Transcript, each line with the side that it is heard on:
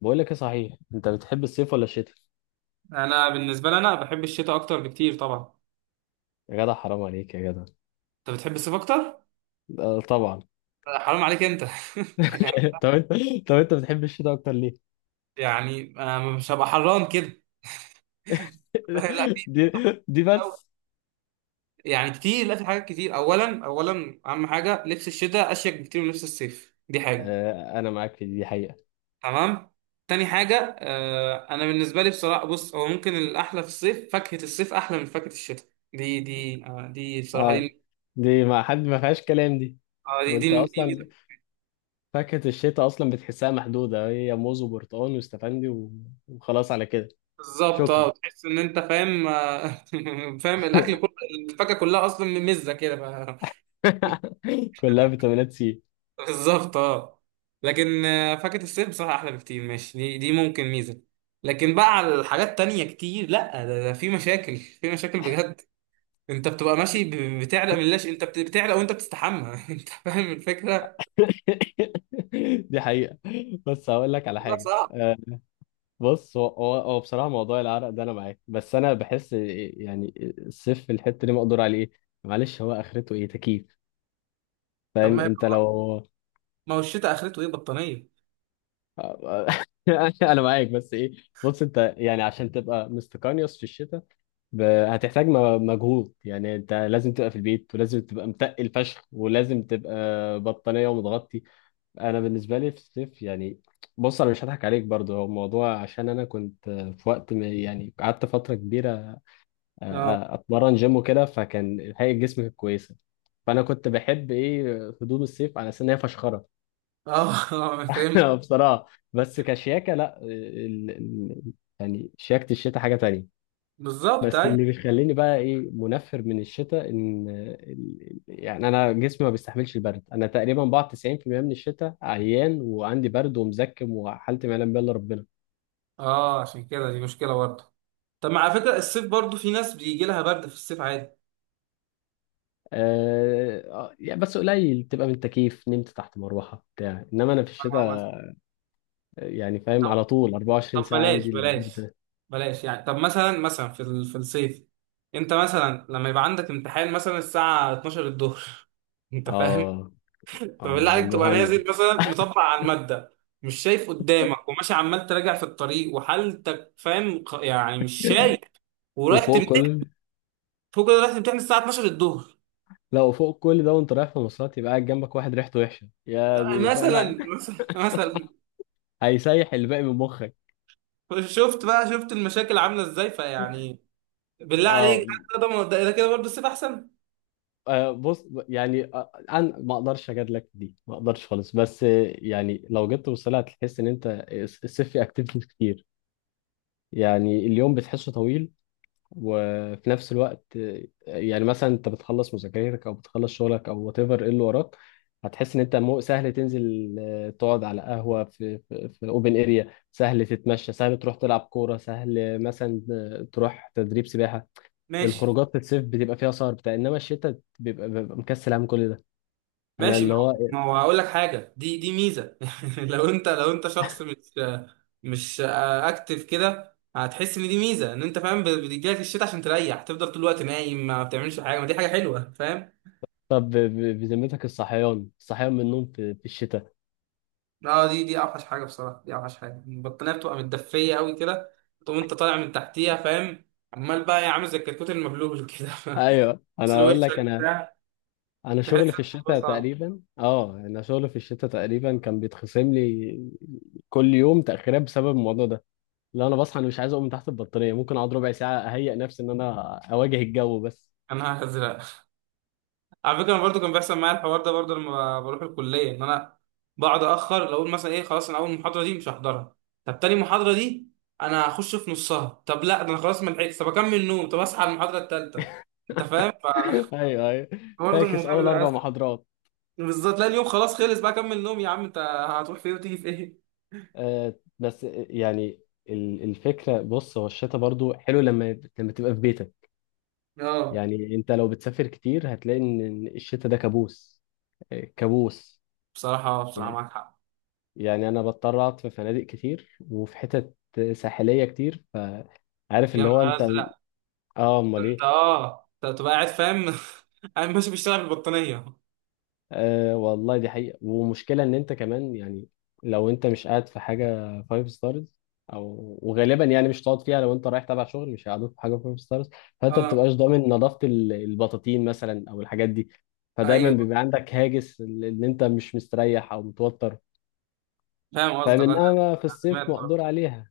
left: بقول لك ايه صحيح انت بتحب الصيف ولا الشتاء؟
right: انا بالنسبه لي انا بحب الشتاء اكتر بكتير طبعا.
left: يا جدع حرام عليك يا جدع.
right: انت بتحب الصيف اكتر؟
left: آه، طبعا.
right: حرام عليك انت.
left: طب انت طب انت بتحب الشتاء اكتر ليه؟
right: يعني أنا مش هبقى حران كده. لا، في في
left: دي دي
right: طبعاً.
left: بس.
right: يعني كتير، لا، في حاجات كتير. اولا اهم حاجه لبس الشتاء اشيك بكتير من لبس الصيف، دي حاجه.
left: آه، انا معاك في دي حقيقة.
right: تمام. تاني حاجه، انا بالنسبه لي بصراحه، بص، هو ممكن الاحلى في الصيف فاكهه الصيف احلى من فاكهه الشتاء. دي دي بصراحه
left: اه،
right: دي.
left: دي ما حد ما فيهاش كلام دي.
right: آه، دي
left: وانت
right: دي
left: اصلا
right: دي,
left: فاكهة الشتاء اصلا بتحسها محدودة، هي موز وبرتقال واستفندي وخلاص على كده.
right: بالظبط. اه
left: شكرا.
right: تحس ان انت فاهم. فاهم الاكل كله، الفاكهه كلها اصلا مزه كده
left: كلها فيتامينات سي.
right: بالظبط اه. لكن فاكهه الصيف بصراحه احلى بكتير، ماشي، دي ممكن ميزه. لكن بقى على الحاجات تانية كتير، لا، ده في مشاكل في مشاكل بجد. انت بتبقى ماشي، بتعرق من اللاش، انت بتعرق وانت بتستحمى. انت فاهم الفكره.
left: دي حقيقة. بس هقول لك على
right: لا
left: حاجة.
right: صعب.
left: بص هو بصراحة موضوع العرق ده أنا معاك، بس أنا بحس يعني الصيف في الحتة دي مقدور عليه. إيه معلش، هو آخرته إيه؟ تكييف.
right: طب،
left: فاهم
right: ما
left: أنت؟ لو
right: ما هو الشتاء اخرته ايه؟ بطانيه.
left: أنا معاك، بس إيه؟ بص أنت يعني عشان تبقى مستقانيوس في الشتاء هتحتاج مجهود. يعني أنت لازم تبقى في البيت، ولازم تبقى متقل فشخ، ولازم تبقى بطانية ومتغطي. أنا بالنسبة لي في الصيف يعني، بص أنا مش هضحك عليك برضو، هو الموضوع عشان أنا كنت في وقت يعني قعدت فترة كبيرة،
right: اه.
left: اتمرن جيم وكده، فكان هيئه جسمي كانت كويسه. فانا كنت بحب ايه؟ هدوم الصيف على اساس ان هي فشخره.
right: اه. اه فهمت.
left: بصراحه، بس كشياكه لا يعني شياكه الشتاء حاجه تانية.
right: بالظبط
left: بس
right: ايوه.
left: اللي بيخليني بقى ايه منفر من الشتاء ان يعني انا جسمي ما بيستحملش البرد. انا تقريبا بقعد 90% من الشتاء عيان وعندي برد ومزكم، وحالتي ما يعلم بها الا ربنا.
right: اه، عشان كده دي مشكله برضه. طب، ما على فكرة الصيف برضو في ناس بيجي لها برد في الصيف عادي.
left: يعني بس قليل، بتبقى من تكييف نمت تحت مروحه بتاع، انما انا في
right: آه،
left: الشتاء
right: مثلا.
left: يعني فاهم على
right: طب
left: طول
right: طب،
left: 24 ساعة
right: بلاش
left: عندي البرد
right: بلاش.
left: ده.
right: بلاش يعني، طب مثلا في في الصيف، انت مثلا لما يبقى عندك امتحان مثلا الساعة 12 الظهر. انت فاهم؟
left: اه.
right: فبالله
left: اه
right: عليك تبقى
left: جهنم.
right: نازل مثلا، مطبق على المادة، مش شايف قدامك، وماشي عمال تراجع في الطريق، وحالتك فاهم، يعني مش شايف، ورايح
left: وفوق
right: تمتحن.
left: كل...
right: فوق كده رايح تمتحن الساعة 12 الظهر.
left: لا، وفوق كل ده وانت رايح في مواصلات يبقى قاعد جنبك واحد ريحته وحشة، يا دي! فاهم يعني؟
right: مثلا.
left: هيسيح الباقي من مخك.
right: شفت بقى، شفت المشاكل عاملة ازاي؟ فيعني بالله عليك،
left: اه.
right: ده كده برضه السيف احسن.
left: بص يعني، انا ما اقدرش اجادلك في دي، ما اقدرش خالص، بس يعني لو جيت توصلها هتحس ان انت الصيف فيه اكتيفيتيز كتير. يعني اليوم بتحسه طويل، وفي نفس الوقت يعني مثلا انت بتخلص مذاكرتك او بتخلص شغلك او وات ايفر ايه اللي وراك، هتحس ان انت مو سهل تنزل، تقعد على قهوه في اوبن اريا، سهل تتمشى، سهل تروح تلعب كوره، سهل مثلا تروح تدريب سباحه.
right: ماشي.
left: الخروجات في الصيف بتبقى فيها سهر بتاع، انما الشتاء بيبقى مكسل عن كل ده. انا
right: ماشي.
left: اللي
right: ما هو
left: هو
right: ما
left: إيه؟
right: هو هقول لك حاجه، دي ميزه. لو انت شخص مش اكتف كده، هتحس ان دي ميزه، ان انت فاهم، بتجيلك الشتاء عشان تريح، تفضل طول الوقت نايم ما بتعملش حاجه، ما دي حاجه حلوه، فاهم.
left: طب بذمتك، الصحيان الصحيان من النوم في الشتاء؟
right: اه، دي اوحش حاجه بصراحه، دي اوحش حاجه. البطانيه بتبقى متدفيه قوي كده، تقوم انت طالع من تحتيها، فاهم؟ عمال بقى يا عامل زي الكتكوت المبلول كده.
left: ايوه.
right: بس
left: انا اقول لك،
right: وشك بتاع، تحس الموضوع صعب.
left: انا شغل في الشتاء تقريبا كان بيتخصم لي كل يوم تاخيرات بسبب الموضوع ده. لا، انا بصحى، انا مش عايز اقوم من تحت البطاريه. ممكن اقعد ربع ساعه اهيئ نفسي ان انا اواجه الجو بس.
right: انا هزرق. على فكره انا برضو كان بيحصل معايا الحوار ده برضو، لما بروح الكليه، ان انا بقعد اخر، لو اقول مثلا ايه، خلاص انا اول محاضره دي مش هحضرها. طب تاني محاضره دي انا هخش في نصها. طب لا، ده انا خلاص ما لحقتش، طب اكمل نوم، طب اصحى على المحاضره الثالثه. انت فاهم؟
left: ايوه، ايوه.
right: فبرضه
left: فاكس
right: الموضوع
left: اول
right: بيبقى
left: اربع
right: أسهل.
left: محاضرات
right: بالظبط. لا، اليوم خلاص، خلص بقى كمل نوم يا عم انت، هتروح فين وتيجي في ايه؟
left: بس يعني، الفكره، بص هو الشتاء برضو حلو لما تبقى في بيتك.
right: اه
left: يعني انت لو بتسافر كتير هتلاقي إن الشتاء ده كابوس، آه كابوس.
right: بصراحه بصراحه معاك حق.
left: يعني انا بضطر اقعد في فنادق كتير وفي حتت ساحليه كتير، فعارف
right: يا
left: اللي هو
right: نهار
left: انت.
right: ازرق.
left: اه،
right: ده
left: امال
right: انت،
left: ايه؟
right: انت تبقى قاعد فاهم. قاعد ماشي بيشتغل بالبطانيه.
left: آه والله دي حقيقه. ومشكله ان انت كمان يعني لو انت مش قاعد في حاجه فايف ستارز، او وغالبا يعني مش هتقعد فيها، لو انت رايح تبع شغل مش هيقعدوك في حاجه فايف ستارز. فانت ما
right: اه
left: بتبقاش ضامن نظافه البطاطين مثلا او الحاجات دي، فدايما
right: ايوه
left: بيبقى عندك هاجس ان انت مش مستريح او متوتر.
right: فاهم
left: فمن
right: قصدك. انا
left: انما في
right: سمعت
left: الصيف مقدور
right: برضه.
left: عليها.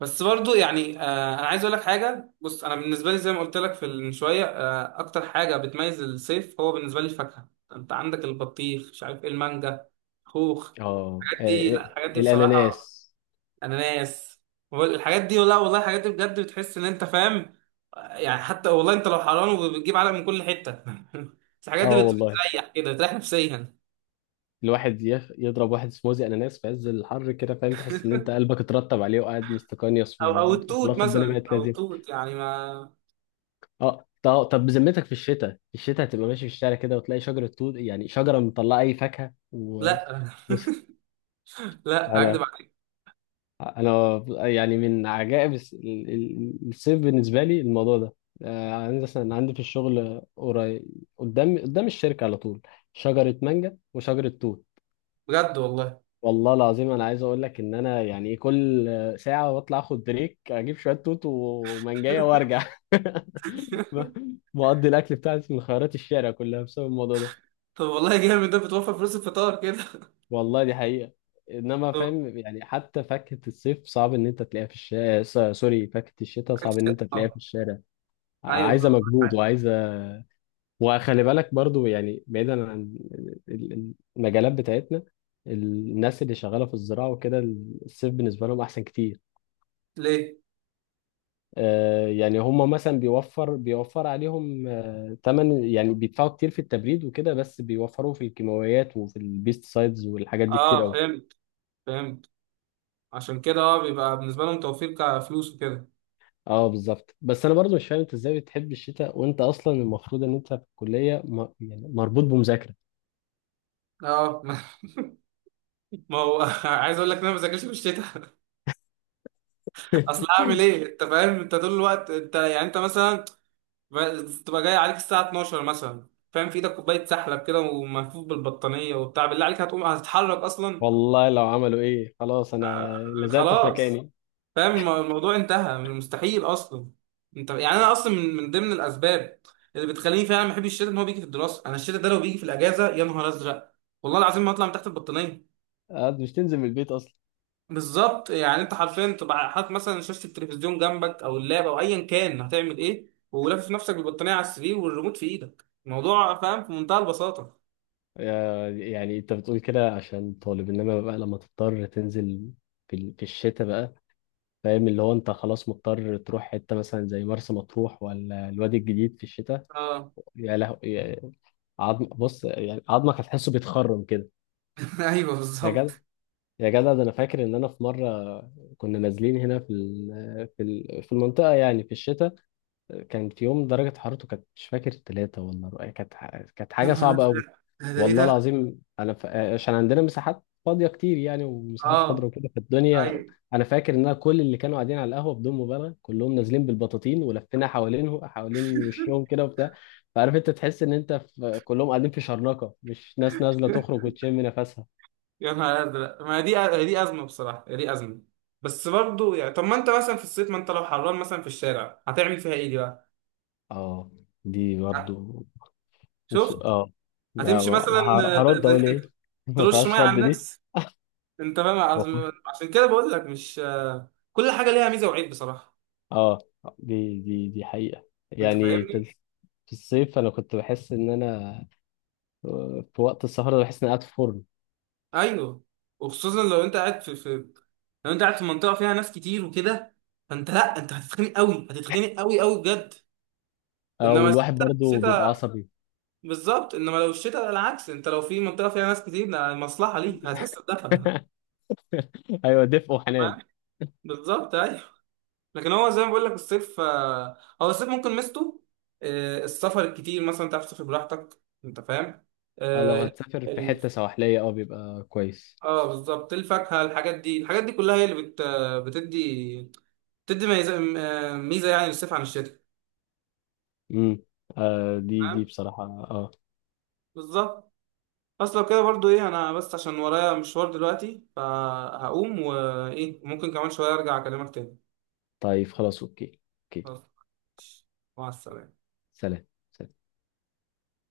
right: بس برضو يعني انا عايز اقول لك حاجه. بص، انا بالنسبه لي، زي ما قلت لك في من شويه، اكتر حاجه بتميز الصيف هو بالنسبه لي الفاكهه. انت عندك البطيخ، مش عارف ايه، المانجا، خوخ.
left: اه.
right: الحاجات دي،
left: آه،
right: لا، الحاجات دي بصراحه،
left: الاناناس.
right: اناناس. هو الحاجات دي، لا والله، الحاجات دي بجد بتحس ان انت فاهم. يعني حتى والله انت لو حران وبتجيب علق من كل حته. بس الحاجات دي
left: اه والله،
right: بتريح كده، بتريح نفسيا.
left: الواحد يضرب واحد سموزي اناناس في عز الحر كده، فاهم؟ تحس ان انت قلبك اترطب عليه، وقاعد مستقنيص،
right: او التوت
left: وخلاص الدنيا
right: مثلا،
left: بقت
right: او
left: لذيذه.
right: التوت يعني ما.
left: اه طب بذمتك، في الشتاء هتبقى ماشي في الشارع كده وتلاقي شجره توت؟ يعني شجره مطلعه اي فاكهه
right: لا،
left: بص،
right: لا
left: انا
right: هكدب عليك.
left: انا يعني من عجائب الصيف بالنسبه لي الموضوع ده. آه، عندي مثلا، عندي في الشغل قريب، قدام الشركه على طول، شجره مانجا وشجره توت.
right: بجد والله.
left: والله العظيم انا عايز اقول لك ان انا يعني إيه؟ كل ساعه بطلع اخد بريك، اجيب شويه توت ومانجايه وارجع. بقضي الاكل بتاعتي من خيارات الشارع كلها بسبب الموضوع ده.
right: طب والله جامد، ده بتوفر فلوس الفطار كده.
left: والله دي حقيقه. انما
right: طب
left: فاهم يعني حتى فاكهه الصيف صعب ان انت تلاقيها في الشارع، سوري، فاكهه الشتاء صعب ان انت تلاقيها في
right: آه،
left: الشارع،
right: ايوه
left: عايزه مجهود وعايزه. وخلي بالك برضو يعني بعيدا عن المجالات بتاعتنا، الناس اللي شغاله في الزراعه وكده، الصيف بالنسبه لهم احسن كتير.
right: ليه؟
left: آه، يعني هم مثلا بيوفر عليهم آه تمن، يعني بيدفعوا كتير في التبريد وكده، بس بيوفروا في الكيماويات وفي البيست سايدز والحاجات دي كتير
right: اه
left: قوي.
right: فهمت. فهمت. عشان كده اه، بيبقى بالنسبه لهم توفير كفلوس وكده.
left: اه بالظبط. بس انا برضو مش فاهم انت ازاي بتحب الشتاء وانت اصلا المفروض ان انت في الكليه يعني مربوط بمذاكره.
right: اه. ما هو عايز اقول لك ان انا ما بذاكرش في الشتاء. اصل هعمل ايه؟ انت فاهم، انت طول الوقت، انت يعني انت مثلا تبقى جاي عليك الساعه 12 مثلا، فاهم؟ في ايدك كوبايه سحلب كده وملفوف بالبطانيه وبتاع، بالله عليك هتقوم؟ هتتحرك اصلا؟
left: والله لو عملوا ايه خلاص،
right: آه،
left: انا لزقت في
right: خلاص.
left: مكاني.
right: فاهم الموضوع انتهى، مستحيل اصلا. انت يعني، انا اصلا من ضمن الاسباب اللي بتخليني فعلا ما احبش الشتاء ان هو بيجي في الدراسه. انا الشتاء ده لو بيجي في الاجازه، يا نهار ازرق، والله العظيم ما اطلع من تحت البطانيه.
left: آه، مش تنزل من البيت اصلا.
right: بالظبط. يعني انت حرفيا تبقى حاطط مثلا شاشه التلفزيون جنبك او اللاب او ايا كان، هتعمل ايه، ولافف نفسك بالبطانيه على السرير والريموت في ايدك، الموضوع فاهم في منتهى البساطه.
left: آه، يعني انت بتقول كده عشان طالب، انما بقى لما تضطر تنزل في الشتاء بقى، فاهم؟ اللي هو انت خلاص مضطر تروح حتة مثلا زي مرسى مطروح ولا الوادي الجديد في الشتاء،
right: اه.
left: يا لهو! عظم، بص يعني عظمك هتحسه بيتخرم كده.
right: ايوه
left: يا جدع،
right: بالظبط.
left: يا جدع، ده انا فاكر ان انا في مرة كنا نازلين هنا في المنطقة يعني في الشتاء، كان في يوم درجة حرارته كانت مش فاكر 3 ولا كانت كانت
right: يا
left: حاجة
right: نهار
left: صعبة
right: ازرق،
left: قوي.
right: ده ايه
left: والله
right: ده؟
left: العظيم انا عشان عندنا مساحات فاضيه كتير يعني، ومساحات خضراء
right: اه
left: وكده في الدنيا،
right: ايوه.
left: انا فاكر ان أنا كل اللي كانوا قاعدين على القهوه بدون مبالغه كلهم نازلين بالبطاطين، ولفينا حوالين وشهم كده وبتاع. فعارف انت تحس ان انت كلهم قاعدين في شرنقه، مش ناس نازله تخرج وتشم نفسها.
right: يا نهار ازرق، ما دي ازمه بصراحه، دي ازمه. بس برضو يعني، طب ما انت مثلا في الصيف، ما انت لو حران مثلا في الشارع، هتعمل فيها ايه دي بقى؟
left: اه، دي
right: ه-
left: برضو.
right: شفت.
left: اه لا،
right: هتمشي
left: ما
right: مثلا،
left: هرد اقول ايه؟
right: ت-
left: ما
right: ترش ميه
left: فيهاش
right: على
left: رد دي.
right: الناس، انت فاهم. عشان كده بقول لك، مش كل حاجه ليها ميزه وعيب بصراحه.
left: اه، دي حقيقه.
right: انت
left: يعني
right: فاهمني.
left: في الصيف انا كنت بحس ان انا في وقت السهرة بحس إني قاعد في فرن.
right: ايوه. وخصوصا لو انت قاعد في منطقه فيها ناس كتير وكده، فانت لا، انت هتتخنق قوي، هتتخنق قوي قوي بجد.
left: أو
right: انما
left: الواحد برضه بيبقى
right: الشتاء،
left: عصبي.
right: بالظبط، انما لو الشتاء على العكس، انت لو في منطقه فيها ناس كتير ده مصلحه ليك، هتحس بدفى ده،
left: أيوة، دفء
right: تمام.
left: وحنان.
right: بالظبط ايوه. لكن هو زي ما بقول لك، الصيف هو الصيف ممكن ميزته، السفر الكتير مثلا، تعرف تسافر براحتك، انت فاهم.
left: أو لو
right: اه
left: هتسافر في
right: ال-
left: حتة سواحلية بيبقى كويس.
right: بالظبط الفاكهه، الحاجات دي الحاجات دي كلها هي اللي بتدي بتدي ميزه يعني، للصيف عن الشتاء.
left: امم، آه، دي
right: تمام
left: بصراحة.
right: بالظبط. بس لو كده برضو ايه، انا بس عشان ورايا مشوار دلوقتي فهقوم، وايه ممكن كمان شويه ارجع اكلمك تاني.
left: طيب خلاص، أوكي. أوكي.
right: خلاص. مع السلامة.
left: سلام.